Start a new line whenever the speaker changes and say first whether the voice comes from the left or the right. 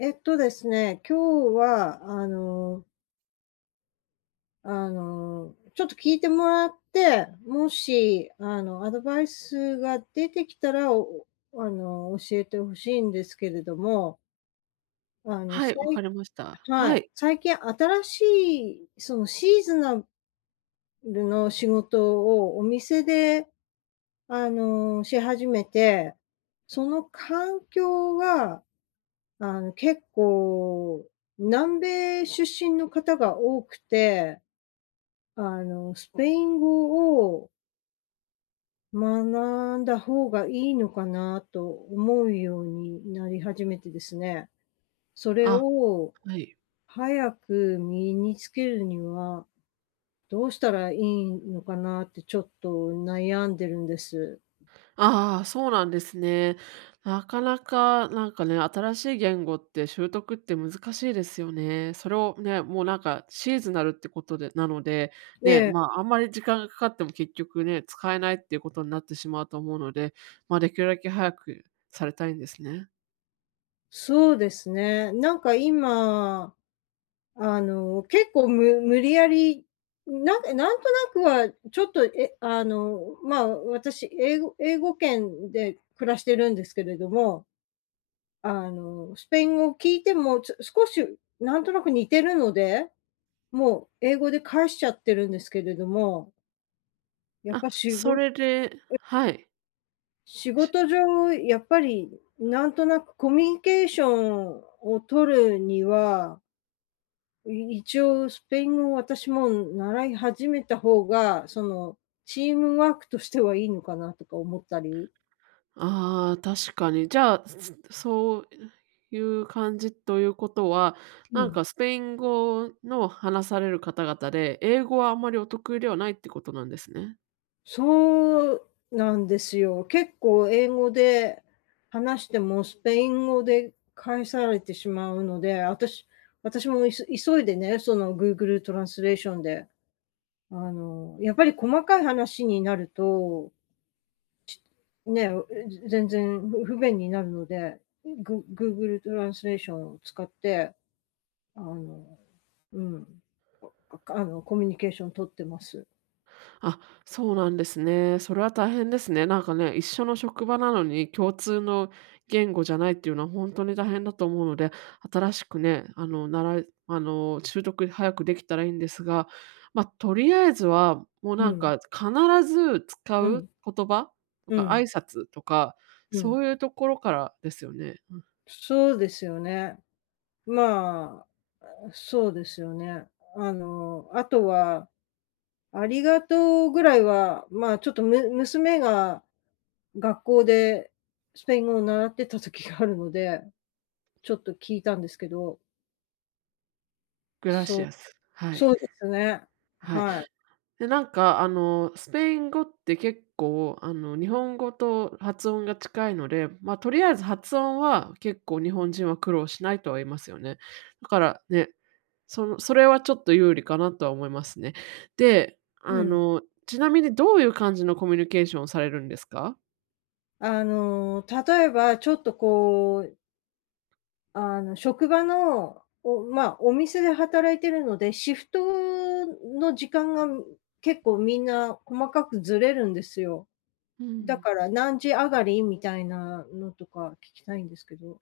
left: えっとですね、今日は、ちょっと聞いてもらって、もし、アドバイスが出てきたら、おあの、教えて欲しいんですけれども、あの、
right: はい、
left: さ
right: わか
left: い
right: りました。
left: は
right: は
left: い、
right: い。
left: 最近新しい、シーズナルの仕事をお店で、し始めて、その環境が結構、南米出身の方が多くて、スペイン語を学んだ方がいいのかなと思うようになり始めてですね。それ
right: あ、
left: を
right: はい。
left: 早く身につけるにはどうしたらいいのかなってちょっと悩んでるんです。
right: ああ、そうなんですね。なかなか、なんかね、新しい言語って習得って難しいですよね。それをね、もうなんかシーズナルってことでなので、ね、
left: ええ、
right: まあ、あんまり時間がかかっても結局ね、使えないっていうことになってしまうと思うので、まあ、できるだけ早くされたいんですね。
left: そうですね。なんか今結構無理やり、なんかなんとなくはちょっと、え、あの、まあ、私英語圏で暮らしてるんですけれども、スペイン語を聞いても、少しなんとなく似てるので、もう英語で返しちゃってるんですけれども、やっ
right: あ、
left: ぱし
right: そ
left: ご
right: れではい。
left: 仕事上、やっぱりなんとなくコミュニケーションを取るには一応スペイン語を私も習い始めた方が、チームワークとしてはいいのかなとか思ったり。
right: ああ、確かに。じゃあ、そういう感じということは、
left: う
right: なん
left: ん。
right: かスペイン語の話される方々で、英語はあんまりお得意ではないってことなんですね。
left: そうなんですよ。結構英語で話してもスペイン語で返されてしまうので、あたし私も急いでね、その Google トランスレーションで、やっぱり細かい話になると、ね、全然不便になるので、Google トランスレーションを使ってあの、うん、あかあの、コミュニケーション取ってます。
right: あ、そうなんですね。それは大変ですね。なんかね、一緒の職場なのに共通の言語じゃないっていうのは本当に大変だと思うので、新しくね、あの、習得早くできたらいいんですが、まあ、とりあえずは、もう
left: う
right: なん
left: ん、
right: か必ず使
left: うん、
right: う言葉と
left: う
right: か挨
left: ん、
right: 拶とか、
left: うん。
right: そういうところからですよね。うん、
left: そうですよね。まあ、そうですよね。あとは、ありがとうぐらいは、まあ、ちょっと、娘が学校でスペイン語を習ってた時があるので、ちょっと聞いたんですけど、
right: グラ
left: そ
right: シ
left: う、
right: アス。はい、
left: そうですね。
right: はい。
left: はい。
right: で、なんかあの、スペイン語って結構あの、日本語と発音が近いので、まあ、とりあえず発音は結構日本人は苦労しないとは言いますよね。だからね、それはちょっと有利かなとは思いますね。で、
left: う
right: あ
left: ん。
right: の、ちなみにどういう感じのコミュニケーションをされるんですか？
left: 例えばちょっとこう職場の、まあ、お店で働いてるので、シフトの時間が結構みんな細かくずれるんですよ。
right: う
left: だ
right: ん。
left: から何時上がりみたいなのとか聞きたいんですけど。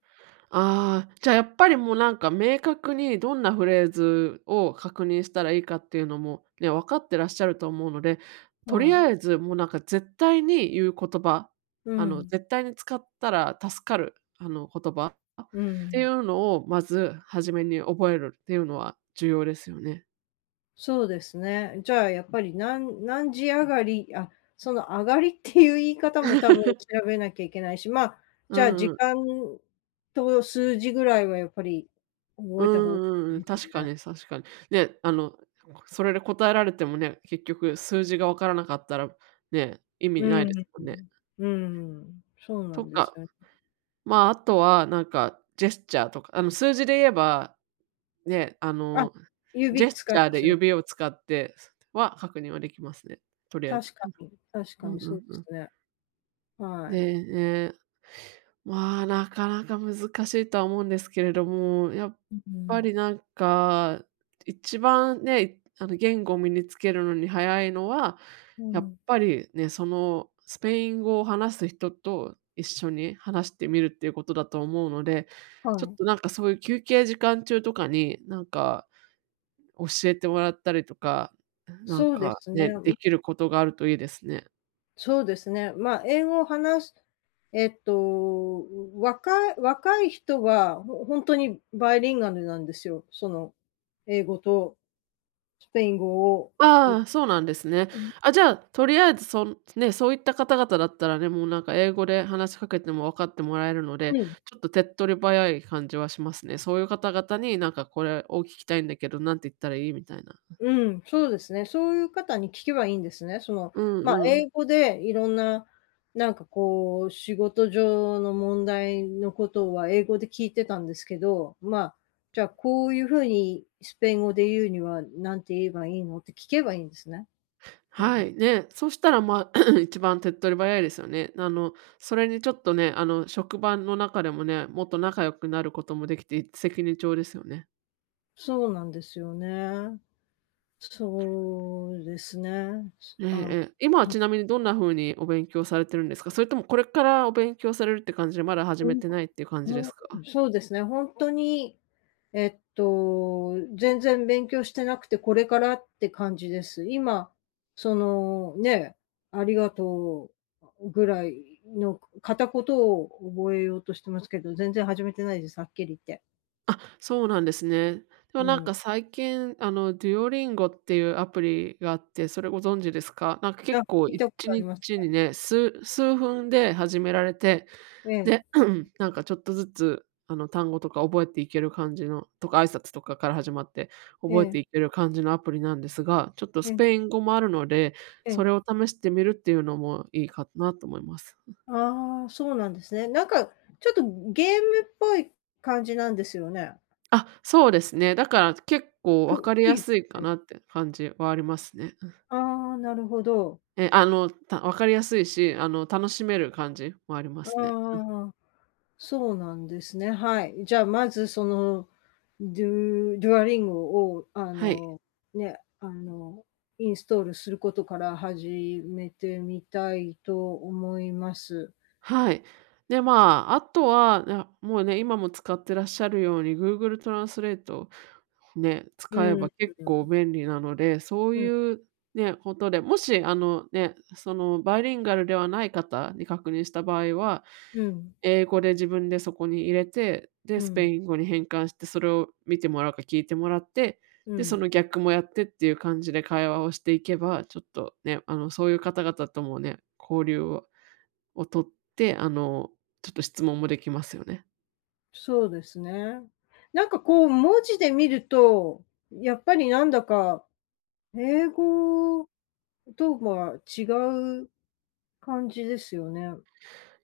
right: ああ、じゃあやっぱりもうなんか明確にどんなフレーズを確認したらいいかっていうのもね、分かってらっしゃると思うので、とり
left: はい。
right: あえずもうなんか絶対に言う言葉、
left: う
right: あの
left: ん。
right: 絶対に使ったら助かる、あの言葉っ
left: う
right: てい
left: ん。
right: うのをまず初めに覚えるっていうのは重要ですよね。
left: そうですね。じゃあやっぱり何時上がり、あ、その上がりっていう言い方も多分 調べなきゃいけないし、まあ、
right: う
left: じゃあ時
right: んうん。
left: 間と数字ぐらいはやっぱり覚
right: う
left: えた方がいい
right: んうん、
left: です
right: 確
left: よ
right: か
left: ね。
right: に確かに。ね、あの、それで答えられてもね、結局数字が分からなかったらね、意味
left: う
right: ないで
left: ん、
right: すも
left: う
right: んね。
left: ん。そうな
right: と
left: んです
right: か、
left: よね。
right: まあ、あとはなんかジェスチャーとか、あの、数字で言えば、ね、あ
left: あ、
right: の、ジ
left: 指
right: ェス
left: 使
right: チ
left: い
right: ャー
left: ま
right: で
left: すよね。
right: 指を使っては確認はできますね、とりあえず。
left: 確かに、確か
right: うん
left: に
right: う
left: そう
right: ん
left: で
right: う
left: す
right: ん。
left: ね。はい。
right: で、ね、まあ、なかなか難しいとは思うんですけれども、やっ
left: う
right: ぱ
left: ん、
right: りなんか、一番ね、あの、言語を身につけるのに早いのは、
left: う
right: やっ
left: ん、
right: ぱりね、その、スペイン語を話す人と一緒に話してみるっていうことだと思うので、
left: は
right: ちょっ
left: い。
right: となんかそういう休憩時間中とかに、なんか教えてもらったりとか、なん
left: そうで
right: か
left: すね、
right: ね、できることがあるといいですね。
left: そうですね。まあ、英語を話すえっと、若い人は、本当にバイリンガルなんですよ。その、英語とスペイン語を、う
right: ああ、そうなんですね。
left: う
right: あ、じゃあ、とりあえずね、そういった方々だったらね、もうなんか英語で話しかけても分かってもらえるので、
left: ん
right: ちょっと手っ取り早い感じはしますね。そういう方々になんかこれを聞きたいんだけど、なんて言ったらいいみたいな。
left: うん、そうですね。そういう方に聞けばいいんですね。
right: うん
left: まあ、
right: う
left: 英
right: ん。
left: 語でいろんな、なんかこう、仕事上の問題のことは英語で聞いてたんですけど、まあ、じゃあ、こういうふうにスペイン語で言うにはなんて言えばいいのって聞けばいいんですね。そう
right: は
left: です。
right: い、ね、そしたら、まあ、一番手っ取り早いですよね。あの、それにちょっとね、あの、職場の中でもね、もっと仲良くなることもできて、一石二鳥ですよね。
left: そうなんですよね。そうですね。
right: ええ
left: あ、
right: ええ。今は
left: は
right: ちなみにどんな風にお勉強されてるんですか？それともこれからお勉強されるって感じで、まだ始めてないっていう感じで
left: ほん
right: すか？
left: そうですね、ほんとに、全然勉強してなくて、これからって感じです。今、ね、ありがとうぐらいの片言を覚えようとしてますけど、全然始めてないです、はっきり言って。
right: あ、そうなんですね。でも
left: う
right: なん
left: ん。
right: か最近、あの、Duolingo っていうアプリがあって、それご存知ですか？なんか
left: あ、
right: 結構
left: 聞いた
right: 1
left: こ
right: 日
left: とあり
right: に
left: ます。
right: ちにね、数分で始められて、
left: ええ、
right: で、なんかちょっとずつ、あの、単語とか覚えていける感じのとか、挨拶とかから始まって、
left: え
right: 覚えて
left: え、
right: いける感じのアプリなんですが、ちょっと
left: え
right: ス
left: え、
right: ペイン語もあるので、
left: え
right: それ
left: え。
right: を試してみるっていうのもいいかなと思います。
left: ああ、そうなんですね。なんか、ちょっとゲームっぽい感じなんですよね。
right: あ、そうですね。だから結構分
left: ク
right: かり
left: ク
right: や
left: イズ
right: すいかなって感じはありますね。
left: ああ、なるほど。
right: え、あの、分かりやすいし、あの、楽しめる感じもありま
left: あ
right: すね。
left: あああそうなんですね。はい。じゃあ、まずデュアリンゴを、
right: はい。
left: ね、インストールすることから始めてみたいと思います。
right: はい。で、まあ、あとは、もうね、今も使ってらっしゃるように、Google トランスレートね、
left: う
right: 使え
left: ん。
right: ば結構便利なので、そう
left: うん。
right: いうね、ことで、もしあのね、そのバイリンガルではない方に確認した場合は、
left: うん。
right: 英語で自分でそこに入れて、で、
left: う
right: スペ
left: ん。
right: イン語に変換して、それを見てもらうか聞いてもらって、
left: う
right: で、そ
left: ん。
right: の逆もやってっていう感じで会話をしていけば、ちょっとね、あの、そういう方々ともね、交流をとって、あの、ちょっと質問もできますよね。
left: そうですね。なんかこう、文字で見ると、やっぱりなんだか、英語とは違う感じですよね。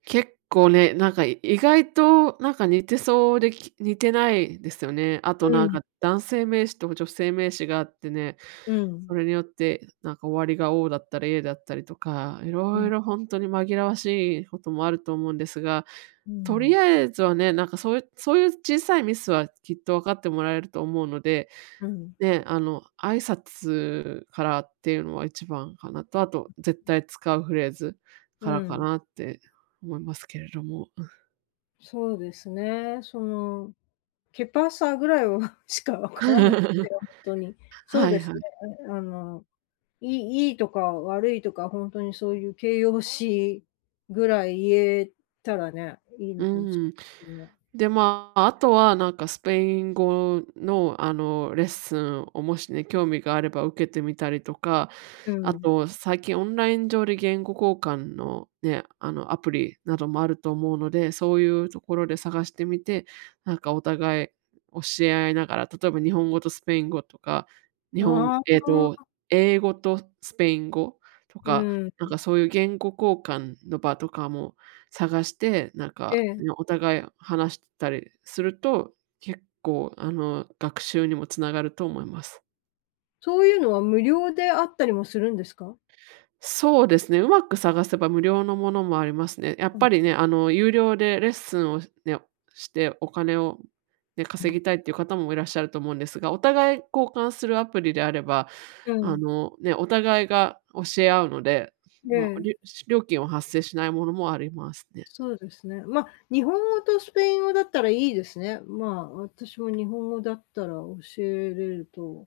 right: 結構ね、なんか意外となんか似てそうで、似てないですよね。あと
left: う
right: なん
left: ん。
right: か男性名詞と女性名詞があってね、
left: う
right: そ
left: ん。
right: れによってなんか終わりが O だったり A だったりとか、い
left: う
right: ろい
left: ん。
right: ろ本当に紛らわしいこともあると思うんですが、
left: う
right: と
left: ん。
right: りあえずはね、なんかそういう小さいミスはきっと分かってもらえると思うので、
left: うん。
right: ね、あの、挨拶からっていうのは一番かなと、あと絶対使うフレーズか
left: う
right: らか
left: ん。
right: なって思いますけれども。
left: そうですね。ケパーサーぐらいは しかわからなく
right: う
left: て、
right: ん
left: 本当に。そう
right: はい
left: です
right: は
left: ね。
right: い。
left: ああの、いいとか悪いとか、本当にそういう形容詞ぐらい言えたらね、いい
right: う
left: のかもし
right: ん。
left: れないですね。
right: で、まあ、あとはなんかスペイン語の、あの、レッスンをもしね、興味があれば受けてみたりとか、
left: う
right: あ
left: ん。
right: と最近オンライン上で言語交換のね、あの、アプリなどもあると思うので、そういうところで探してみて、なんかお互い教え合いながら、例えば日本語とスペイン語とか、日本
left: あ
right: えっ
left: あ、
right: と、英語とスペイン語と
left: う
right: か、
left: ん。
right: なんかそういう言語交換の場とかも探して、なん
left: え
right: か、
left: え。
right: ね、お互い話したりすると、結構、あの、学習にもつながると思います。
left: そういうのは無料であったりもするんですか？
right: そうですね、うまく探せば無料のものもありますね。やっ
left: うん。
right: ぱりね、あの、有料でレッスンをね、してお金をね、稼ぎたいっていう方もいらっしゃると思うんですが、お互い交換するアプリであれば、
left: う
right: あ
left: ん。
right: の、ね、お互いが教え合うので、
left: え
right: まあ、
left: え。
right: 料金は発生しないものもありますね。
left: そうですね。まあ、日本語とスペイン語だったらいいですね。まあ、私も日本語だったら教えれると、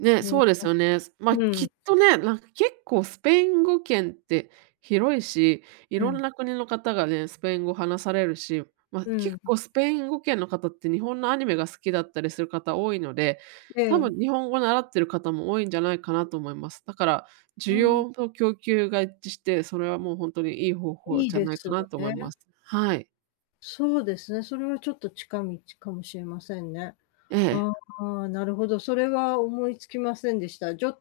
right: ね、
left: うん、
right: そうですよね。まあ、
left: う
right: き
left: ん、
right: っとね、なんか結構スペイン語圏って広いし、い
left: う
right: ろん
left: ん、
right: な国の方がね、スペイン語話されるし、まあ、
left: う
right: 結
left: ん、
right: 構スペイン語圏の方って日本のアニメが好きだったりする方多いので、
left: え
right: 多
left: え、
right: 分日本語習ってる方も多いんじゃないかなと思います。だから、
left: う
right: 需
left: ん、
right: 要と供給が一致して、それはもう本当にいい方法
left: いい
right: じゃ
left: で
right: ない
left: す
right: かなと思い
left: ね。
right: ます。はい。
left: そうですね、それはちょっと近道かもしれませんね。
right: ええ。
left: ああ、なるほど、それは思いつきませんでした。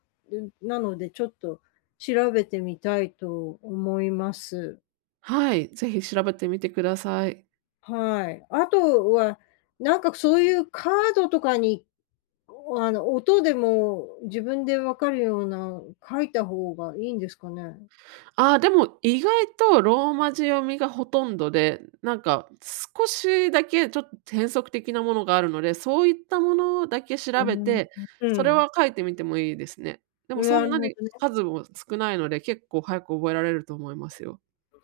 left: なのでちょっと調べてみたいと思います。
right: はい、ぜひ調べてみてください。
left: はい。あとは、なんかそういうカードとかに音でも自分で分かるような書いた方がいいんですかね？
right: ああ、でも意外とローマ字読みがほとんどで、なんか少しだけちょっと変則的なものがあるので、そういったものだけ
left: う
right: 調
left: ー
right: べ
left: ん。
right: て、
left: う
right: それ
left: ん、
right: は書いてみてもいいですね。でもそ
left: な
right: ん
left: る
right: な
left: ほ
right: に
left: どね。
right: 数も少ないので、結構早く覚えられると思いますよ。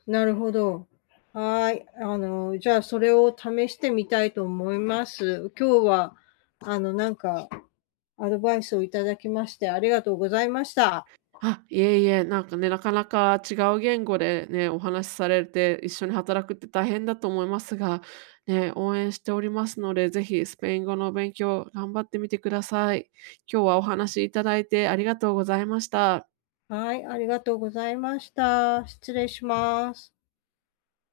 left: なるほど。はい。じゃあ、それを試してみたいと思います。今日は、あの、なんか、アドバイスをいただきましてありがとうございました。
right: あ、いえいえ、なんかね、なかなか違う言語でね、お話しされて、一緒に働くって大変だと思いますが、ね、応援しておりますので、ぜひスペイン語の勉強頑張ってみてください。今日はお話しいただいてありがとうございました。
left: はい、ありがとうございました。失礼します。